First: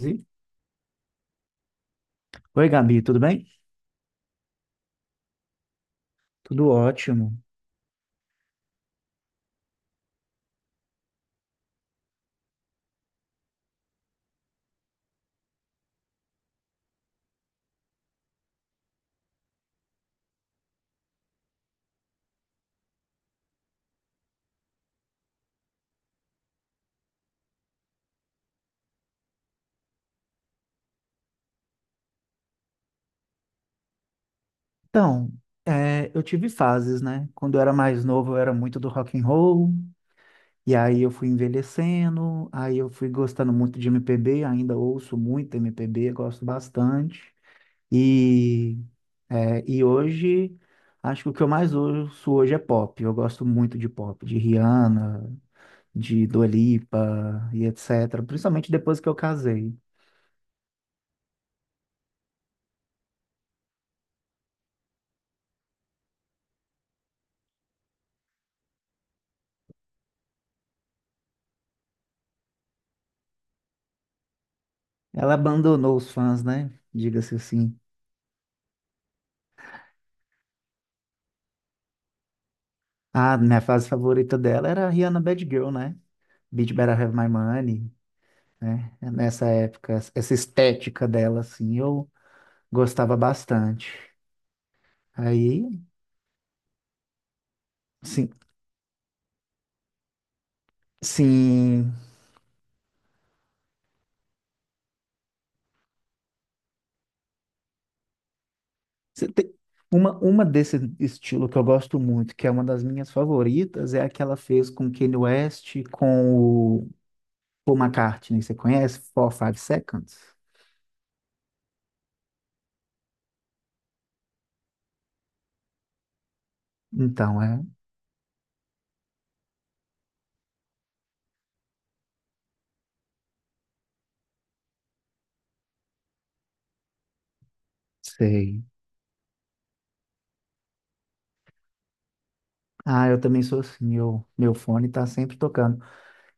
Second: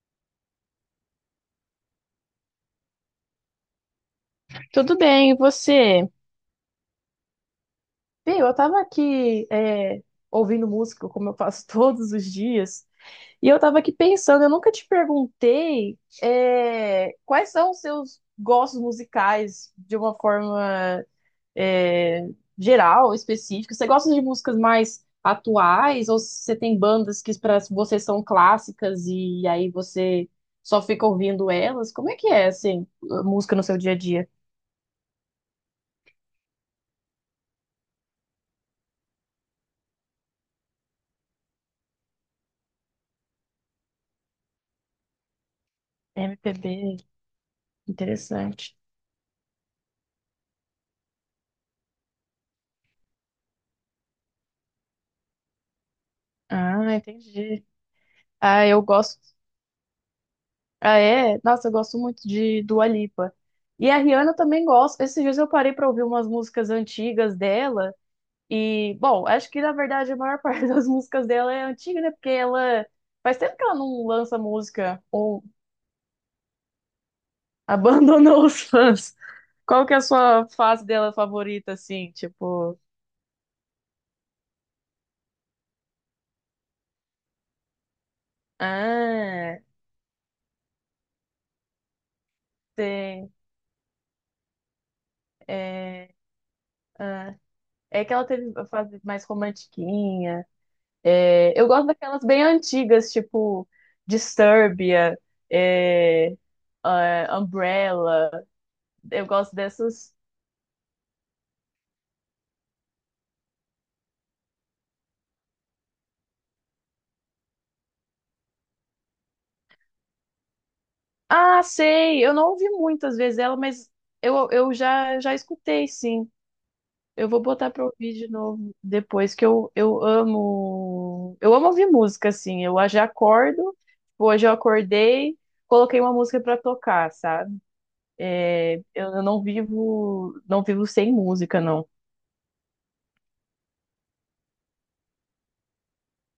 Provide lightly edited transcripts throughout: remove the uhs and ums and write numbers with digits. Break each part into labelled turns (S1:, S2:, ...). S1: Oi, Gabi, tudo bem?
S2: Tudo bem, e você?
S1: Tudo ótimo.
S2: Bem, eu tava aqui ouvindo música, como eu faço todos os dias, e eu tava aqui pensando, eu nunca te perguntei quais são os seus gostos musicais de uma forma é, geral, específica. Você gosta de músicas mais atuais, ou você tem bandas que para você são clássicas e aí você só fica ouvindo elas? Como é que é, assim, a música no seu dia a dia?
S1: Então, eu tive fases, né? Quando eu era mais novo, eu era muito do rock and roll, e aí eu fui envelhecendo, aí eu fui gostando muito de MPB, ainda ouço muito MPB, gosto
S2: MPB,
S1: bastante.
S2: interessante.
S1: E, e hoje, acho que o que eu mais ouço hoje é pop. Eu gosto muito de pop, de Rihanna, de Dua
S2: Ah,
S1: Lipa e
S2: entendi.
S1: etc.
S2: Ah,
S1: Principalmente
S2: eu
S1: depois que eu
S2: gosto.
S1: casei.
S2: Ah, é? Nossa, eu gosto muito de Dua Lipa. E a Rihanna eu também gosto. Esses dias eu parei pra ouvir umas músicas antigas dela. E, bom, acho que na verdade a maior parte das músicas dela é antiga, né? Porque ela. Faz tempo que ela não lança música
S1: Ela
S2: ou
S1: abandonou os fãs, né? Diga-se assim.
S2: abandonou os fãs. Qual que é a sua fase dela favorita, assim? Tipo.
S1: Ah, minha fase favorita dela era a Rihanna Bad Girl, né? Beat Better Have My Money, né? Nessa
S2: Ah,
S1: época, essa estética dela, assim, eu gostava
S2: tem.
S1: bastante. Aí,
S2: É, ah, é que ela
S1: sim,
S2: teve a fase mais romantiquinha. É, eu gosto
S1: sim.
S2: daquelas bem antigas, tipo Disturbia, é, ah, Umbrella. Eu
S1: Você tem-
S2: gosto dessas.
S1: uma desse estilo que eu gosto muito, que é uma das minhas favoritas, é a que ela fez com Kanye West, com o Paul McCartney. Você conhece? Four, Five Seconds?
S2: Ah, sei! Eu não ouvi muitas vezes ela, mas eu já escutei, sim. Eu
S1: Então,
S2: vou botar pra ouvir de novo depois, que eu amo. Eu amo ouvir música, assim. Eu já acordo, tipo, hoje eu acordei, coloquei uma música pra tocar, sabe?
S1: sei.
S2: Eu, não vivo, não vivo sem música, não.
S1: Ah, eu também sou assim, eu, meu fone tá sempre tocando.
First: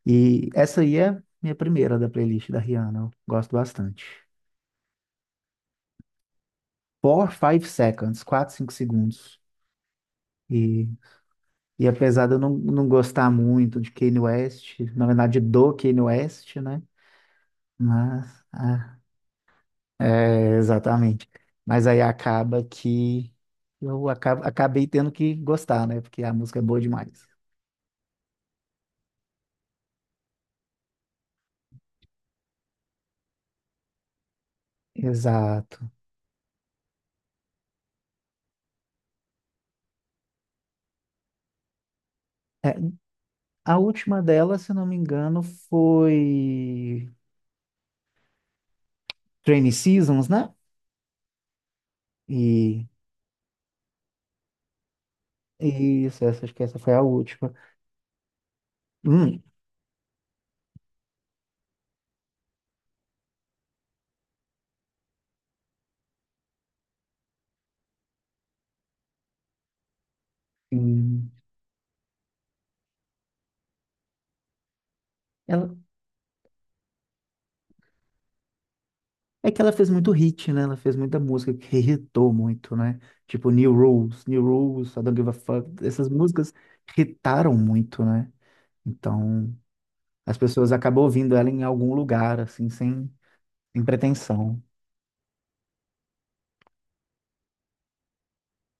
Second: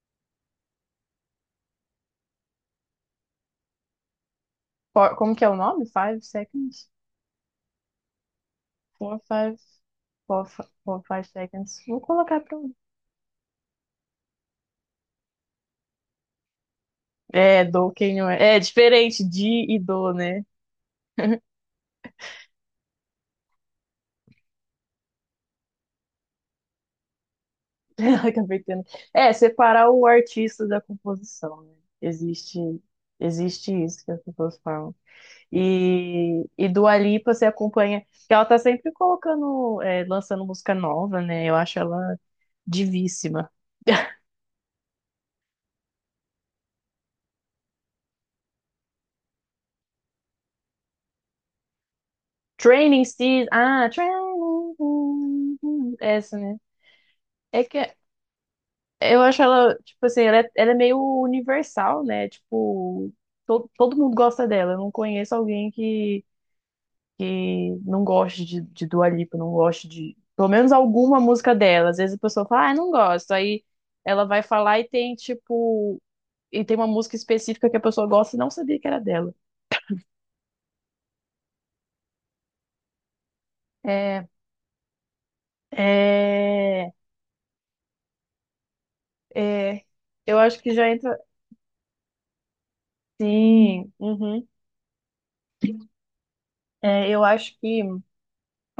S1: E essa aí é minha primeira da playlist da Rihanna. Eu gosto bastante.
S2: Four- como que é o nome? Five seconds?
S1: Four, Five Seconds, 4 5
S2: Four,
S1: segundos.
S2: five,
S1: E,
S2: four, five seconds.
S1: e
S2: Vou
S1: apesar de eu
S2: colocar
S1: não,
S2: pra. Um.
S1: não gostar muito de Kanye West, na verdade do Kanye West, né?
S2: É, do quem não
S1: Mas,
S2: é. É diferente de e do, né?
S1: exatamente. Mas aí acaba que eu acabei tendo que gostar, né? Porque a música é boa demais.
S2: Acabei tendo. É, separar o artista da composição, né? Existe, existe isso que as pessoas falam.
S1: Exato.
S2: Dua Lipa você acompanha. Porque ela tá sempre colocando, lançando música nova, né? Eu acho ela
S1: É,
S2: divíssima.
S1: a última dela, se não me engano, foi Trainy Seasons, né? E
S2: Training Season. Ah, Training.
S1: isso,
S2: Essa,
S1: essa, acho
S2: né?
S1: que essa foi a última.
S2: É que é, eu
S1: Hum,
S2: acho ela, tipo assim, ela é meio universal, né? Tipo, todo mundo gosta dela. Eu não conheço alguém que não goste de Dua Lipa, não goste de, pelo menos alguma
S1: hum.
S2: música dela. Às vezes a pessoa fala, ah, não gosto. Aí ela vai falar e tem,
S1: Ela,
S2: tipo, e tem uma música específica que a pessoa gosta e não sabia que era dela.
S1: é que ela fez muito hit, né? Ela fez muita música que irritou muito, né? Tipo New Rules,
S2: É,
S1: New Rules, I Don't Give a Fuck. Essas músicas
S2: é,
S1: irritaram muito, né? Então,
S2: é,
S1: as
S2: eu acho
S1: pessoas
S2: que já
S1: acabam
S2: entra.
S1: ouvindo ela em algum lugar, assim, sem
S2: Sim, uhum.
S1: pretensão.
S2: Eu acho que. Eu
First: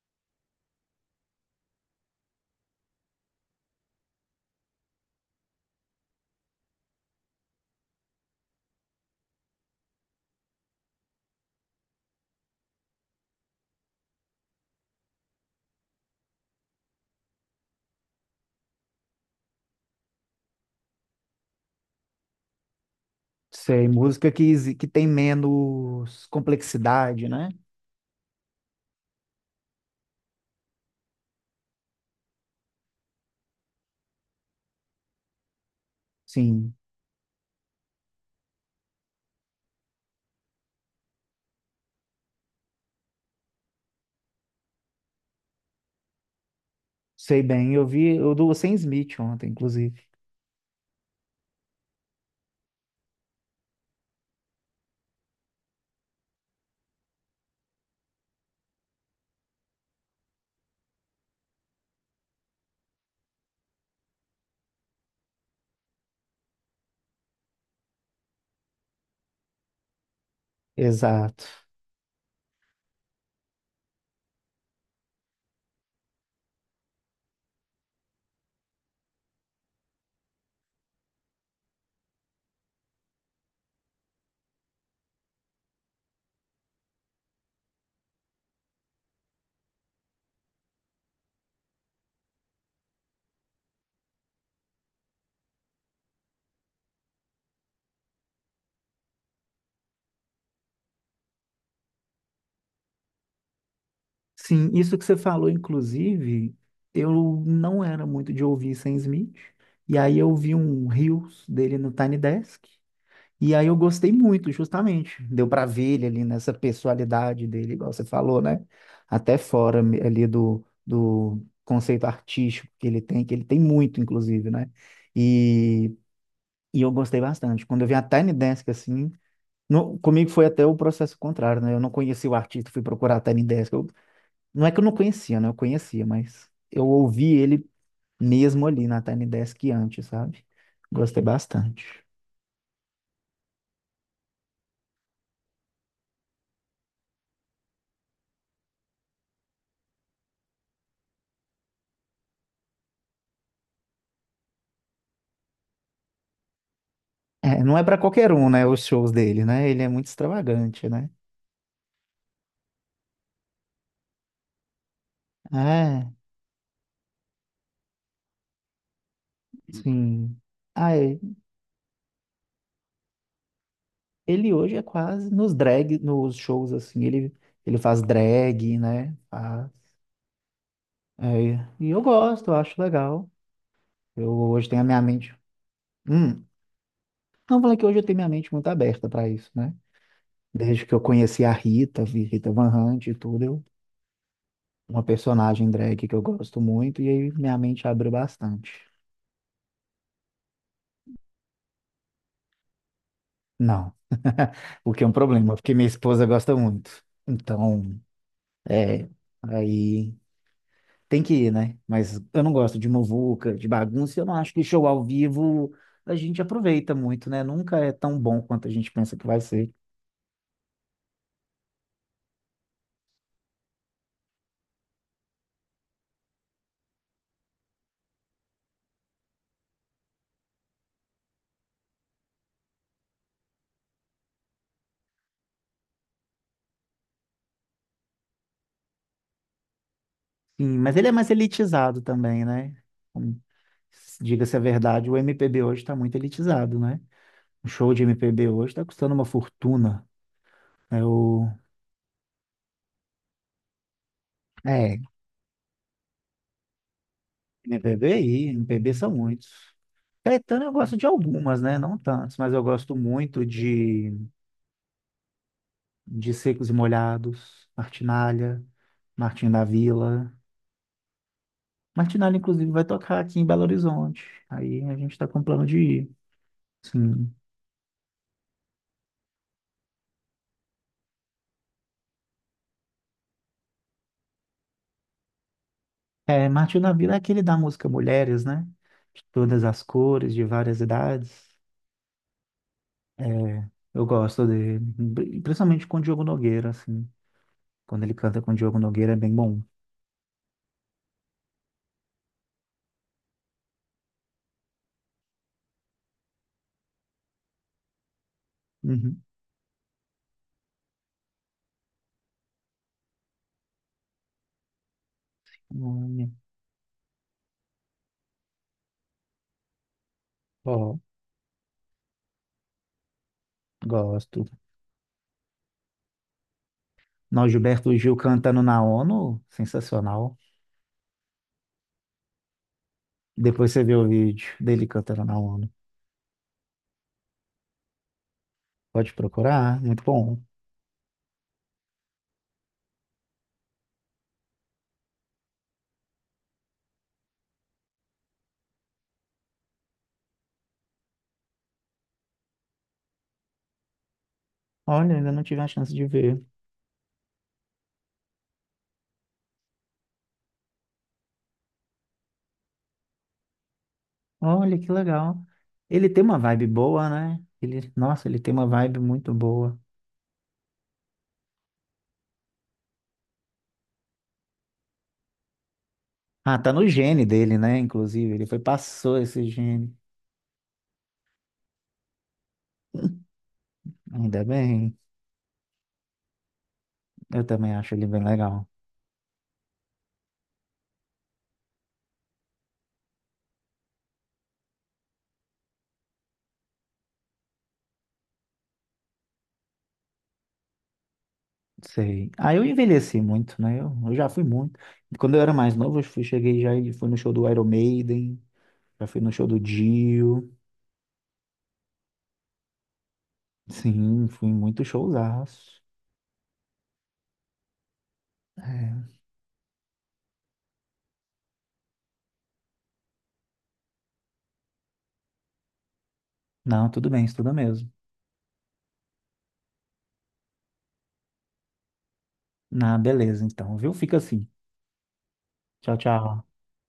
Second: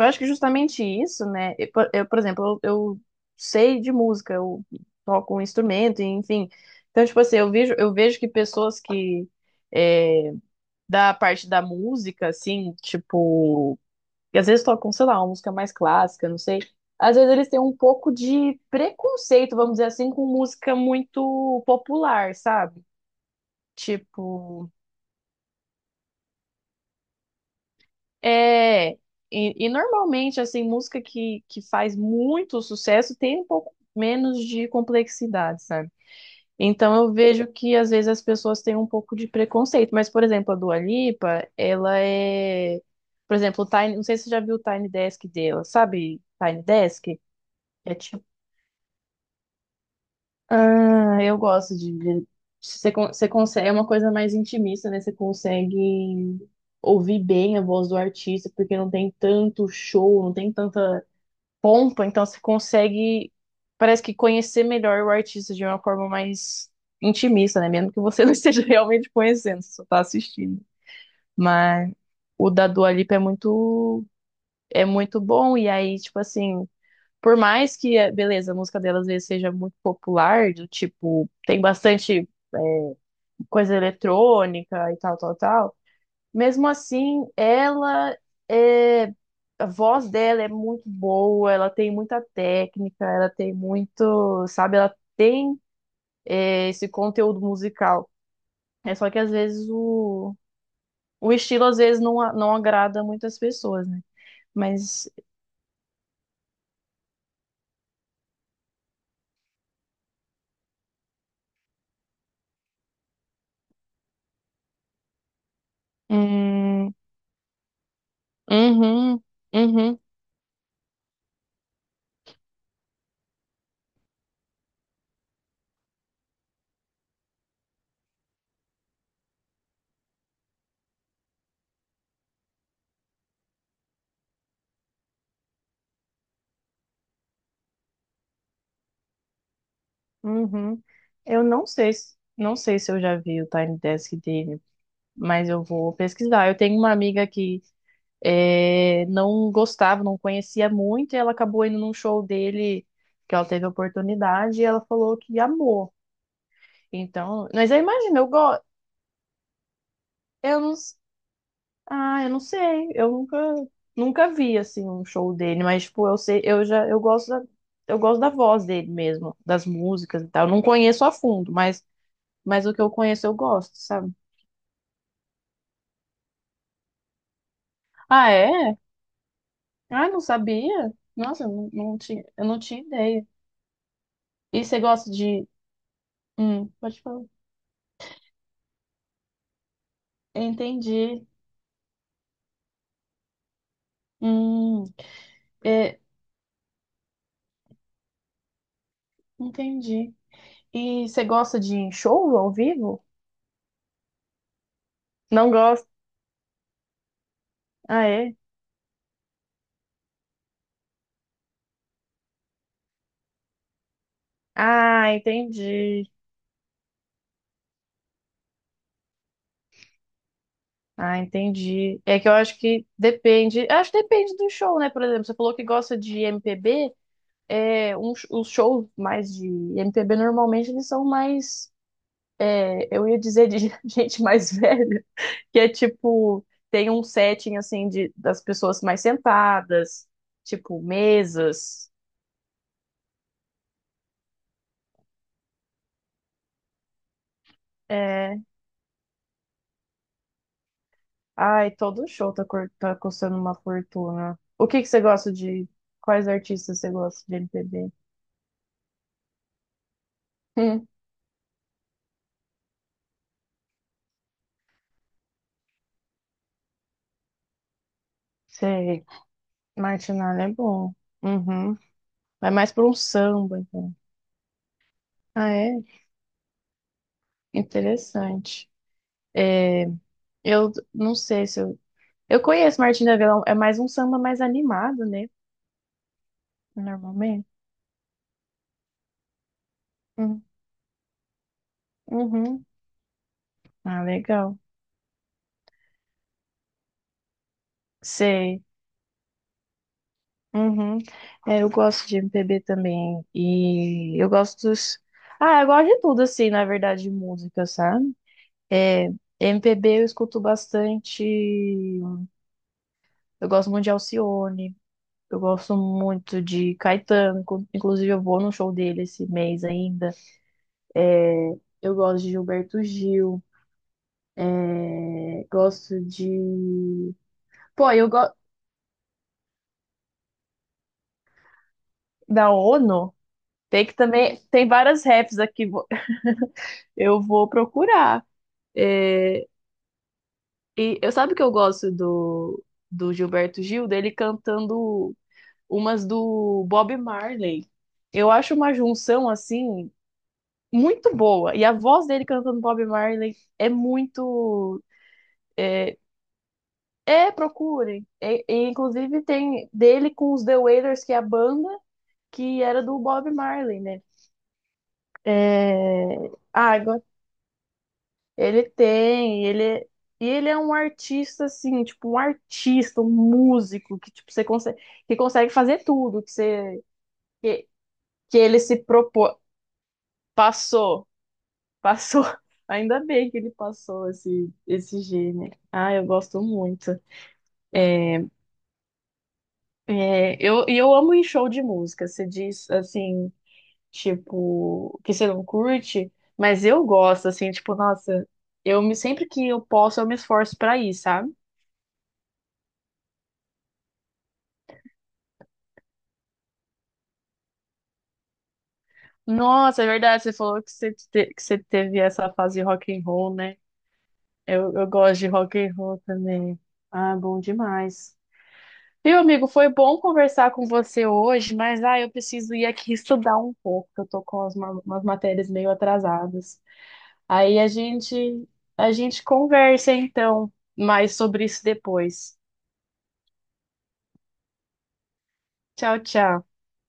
S2: acho que justamente isso, né? Eu, por exemplo, eu sei de música, eu toco um instrumento, enfim. Então, tipo assim, eu vejo que pessoas que é, da parte da música, assim, tipo, que às vezes tocam, sei lá, uma música mais clássica, não sei. Às vezes eles têm um pouco de preconceito, vamos dizer assim, com música muito popular, sabe?
S1: Sei, música
S2: Tipo,
S1: que tem menos complexidade, né?
S2: É, e normalmente, assim, música que faz muito sucesso tem um pouco menos de complexidade, sabe?
S1: Sim,
S2: Então eu vejo que às vezes as pessoas têm um pouco de preconceito, mas, por exemplo, a Dua Lipa, ela é, por exemplo, o Tiny, não sei se você já viu o Tiny Desk dela, sabe? Tiny Desk?
S1: sei bem. Eu
S2: É
S1: vi,
S2: tipo,
S1: eu do Sam Smith ontem, inclusive.
S2: ah, eu gosto de- você, você consegue, é uma coisa mais intimista, né? Você consegue ouvir bem a voz do artista, porque não tem tanto show, não tem tanta pompa então você consegue, parece que conhecer melhor o artista de uma forma mais intimista, né? Mesmo que você não esteja realmente conhecendo, você só tá assistindo.
S1: Exato.
S2: Mas o da Dua Lipa é muito bom, e aí, tipo assim, por mais que, beleza, a música dela às vezes seja muito popular, do tipo, tem bastante eh, coisa eletrônica e tal, tal, tal. Mesmo assim, ela é. A voz dela é muito boa, ela tem muita técnica, ela tem muito, sabe, ela tem esse conteúdo musical. É só que às vezes o estilo às vezes não, não agrada muitas pessoas, né?
S1: Sim, isso que
S2: Mas
S1: você falou, inclusive, eu não era muito de ouvir Sam Smith, e aí eu vi um Reels dele no Tiny Desk, e aí eu gostei muito, justamente. Deu pra ver ele ali nessa
S2: hum,
S1: personalidade dele, igual você falou, né?
S2: uhum,
S1: Até fora
S2: uhum,
S1: ali do conceito artístico que ele tem muito, inclusive, né? E, e eu gostei bastante. Quando eu vi a Tiny Desk assim, comigo foi até o processo contrário, né? Eu não conheci o artista, fui procurar a Tiny Desk. Não é que eu não conhecia, né? Eu conhecia, mas eu ouvi ele mesmo ali na Tiny Desk antes, sabe?
S2: uhum.
S1: Gostei
S2: Eu não sei,
S1: bastante.
S2: não sei se eu já vi o Tiny Desk dele, mas eu vou pesquisar. Eu tenho uma amiga que não gostava, não conhecia muito, e ela acabou indo num show dele que ela teve a oportunidade e ela falou que amou. Então,
S1: É,
S2: mas eu
S1: não é pra
S2: imagino, eu
S1: qualquer um,
S2: gosto,
S1: né? Os shows dele, né? Ele é muito
S2: eu não,
S1: extravagante,
S2: s-
S1: né?
S2: eu não sei, eu nunca, nunca vi assim um show dele, mas
S1: É,
S2: tipo, eu sei, eu já, eu gosto da voz dele mesmo, das músicas e
S1: sim.
S2: tal. Eu não
S1: Ah,
S2: conheço a
S1: é.
S2: fundo, mas o que eu conheço eu gosto, sabe?
S1: Ele hoje é quase nos drag, nos shows assim, ele faz
S2: Ah, é?
S1: drag, né? Faz.
S2: Ah, não sabia? Nossa, eu
S1: É,
S2: não,
S1: e
S2: não tinha, eu
S1: eu
S2: não
S1: acho
S2: tinha ideia.
S1: legal. Eu
S2: E
S1: hoje
S2: você
S1: tenho a minha
S2: gosta
S1: mente.
S2: de,
S1: Hum,
S2: pode falar.
S1: não falei que hoje eu tenho minha mente muito aberta para isso, né? Desde que eu
S2: Entendi.
S1: conheci a Rita, vi Rita Van Hunt e tudo,
S2: Hum,
S1: uma personagem
S2: é,
S1: drag que eu gosto muito, e aí minha mente abriu bastante.
S2: entendi. E você gosta de show ao vivo?
S1: Não, o que é um
S2: Não
S1: problema, porque minha
S2: gosta?
S1: esposa gosta muito. Então,
S2: Ah, é?
S1: é, aí tem que ir, né? Mas eu não gosto de muvuca, de bagunça, e eu não acho que show ao
S2: Ah,
S1: vivo
S2: entendi.
S1: a gente aproveita muito, né? Nunca é tão bom quanto a gente pensa que vai ser.
S2: Ah, entendi. É que eu acho que depende. Acho que depende do show, né? Por exemplo, você falou que gosta de MPB. Os shows mais de MPB normalmente eles são mais. Eu ia dizer de gente mais velha, que é tipo. Tem um setting assim de, das pessoas mais sentadas,
S1: Sim,
S2: tipo
S1: mas ele é mais
S2: mesas.
S1: elitizado também, né? Como- Diga-se a verdade, o MPB hoje está muito elitizado, né? O show de
S2: É,
S1: MPB hoje está custando uma fortuna. É o...
S2: ai, todo show tá, cur- tá custando uma fortuna. O que que
S1: É,
S2: você gosta de. Quais artistas você gosta de MPB?
S1: MPB aí, MPB são muitos. Caetano eu
S2: Hum,
S1: gosto de algumas, né? Não tantos, mas eu gosto muito de Secos e Molhados, Martinália,
S2: sei.
S1: Martinho da Vila.
S2: Martinalha é bom. Uhum.
S1: Martinália,
S2: Vai
S1: inclusive,
S2: mais
S1: vai
S2: pra um
S1: tocar aqui em
S2: samba,
S1: Belo
S2: então.
S1: Horizonte. Aí a gente tá com
S2: Ah,
S1: plano de
S2: é?
S1: ir. Sim.
S2: Interessante. É, eu não sei se eu. Eu conheço Martinha da Vila, é mais um samba mais animado, né?
S1: É, Martinho da Vila é aquele
S2: Normalmente.
S1: da música Mulheres, né? De todas as cores,
S2: Uhum.
S1: de várias idades.
S2: Uhum.
S1: É,
S2: Ah,
S1: eu gosto
S2: legal.
S1: dele. Principalmente com o Diogo Nogueira, assim. Quando ele canta com o
S2: Sei.
S1: Diogo Nogueira é bem bom.
S2: Uhum. É, eu gosto de MPB também. E eu gosto dos. Ah, eu gosto de tudo, assim, na verdade, de música, sabe? É,
S1: Uhum.
S2: MPB eu escuto bastante. Eu gosto muito de Alcione. Eu gosto
S1: Olha.
S2: muito de Caetano. Inclusive, eu vou no show dele esse mês ainda.
S1: Ó,
S2: É, eu gosto de Gilberto Gil.
S1: gosto.
S2: É, gosto de.
S1: Não,
S2: Pô,
S1: Gilberto
S2: eu
S1: Gil
S2: gosto.
S1: cantando na ONU, sensacional.
S2: Da ONU.
S1: Depois você
S2: Tem que
S1: vê o
S2: também.
S1: vídeo
S2: Tem
S1: dele
S2: várias
S1: cantando na
S2: raps aqui.
S1: ONU.
S2: Eu vou procurar.
S1: Pode
S2: É,
S1: procurar, muito bom.
S2: e eu sabe o que eu gosto do, do Gilberto Gil, dele cantando umas do Bob Marley. Eu acho uma junção assim muito boa. E a voz dele cantando Bob Marley é muito.
S1: Olha, ainda não tive a chance de ver.
S2: É, procurem. Inclusive tem dele com os The Wailers, que é a banda que era do Bob Marley, né?
S1: Olha, que legal. Ele
S2: É...
S1: tem uma vibe
S2: Ah, agora.
S1: boa, né? Ele, nossa, ele tem uma vibe muito
S2: Ele
S1: boa.
S2: é, e ele é um artista assim, tipo um artista, um músico que tipo você consegue, que consegue fazer tudo que
S1: Ah, tá
S2: você
S1: no gene dele,
S2: que,
S1: né? Inclusive,
S2: que
S1: ele
S2: ele se
S1: passou
S2: propôs,
S1: esse gene.
S2: passou, passou. Ainda bem que ele passou
S1: Ainda bem.
S2: esse gênio. Ah, eu gosto muito.
S1: Eu também acho ele
S2: É,
S1: bem legal.
S2: eu amo ir em show de música. Você diz assim, tipo, que você não curte, mas eu gosto assim, tipo, nossa, eu me sempre que eu posso, eu me esforço pra ir, sabe?
S1: Sei. Ah, eu envelheci muito, né? Eu já fui muito. Quando eu era mais novo, eu cheguei já e fui no show do Iron Maiden. Já fui no show do
S2: Nossa, é verdade, você
S1: Dio.
S2: falou que você, que você teve essa fase de rock and roll, né?
S1: Sim, fui em muitos
S2: Eu gosto de rock and
S1: showzaços.
S2: roll também. Ah, bom demais.
S1: É.
S2: Meu amigo, foi bom conversar com você hoje, mas ah, eu preciso ir aqui estudar um pouco, que eu tô com umas matérias meio atrasadas.
S1: Não, tudo bem, isso tudo
S2: Aí
S1: mesmo.
S2: a gente conversa então mais sobre isso depois.
S1: Na beleza, então, viu? Fica assim. Tchau,
S2: Tchau, tchau.
S1: tchau.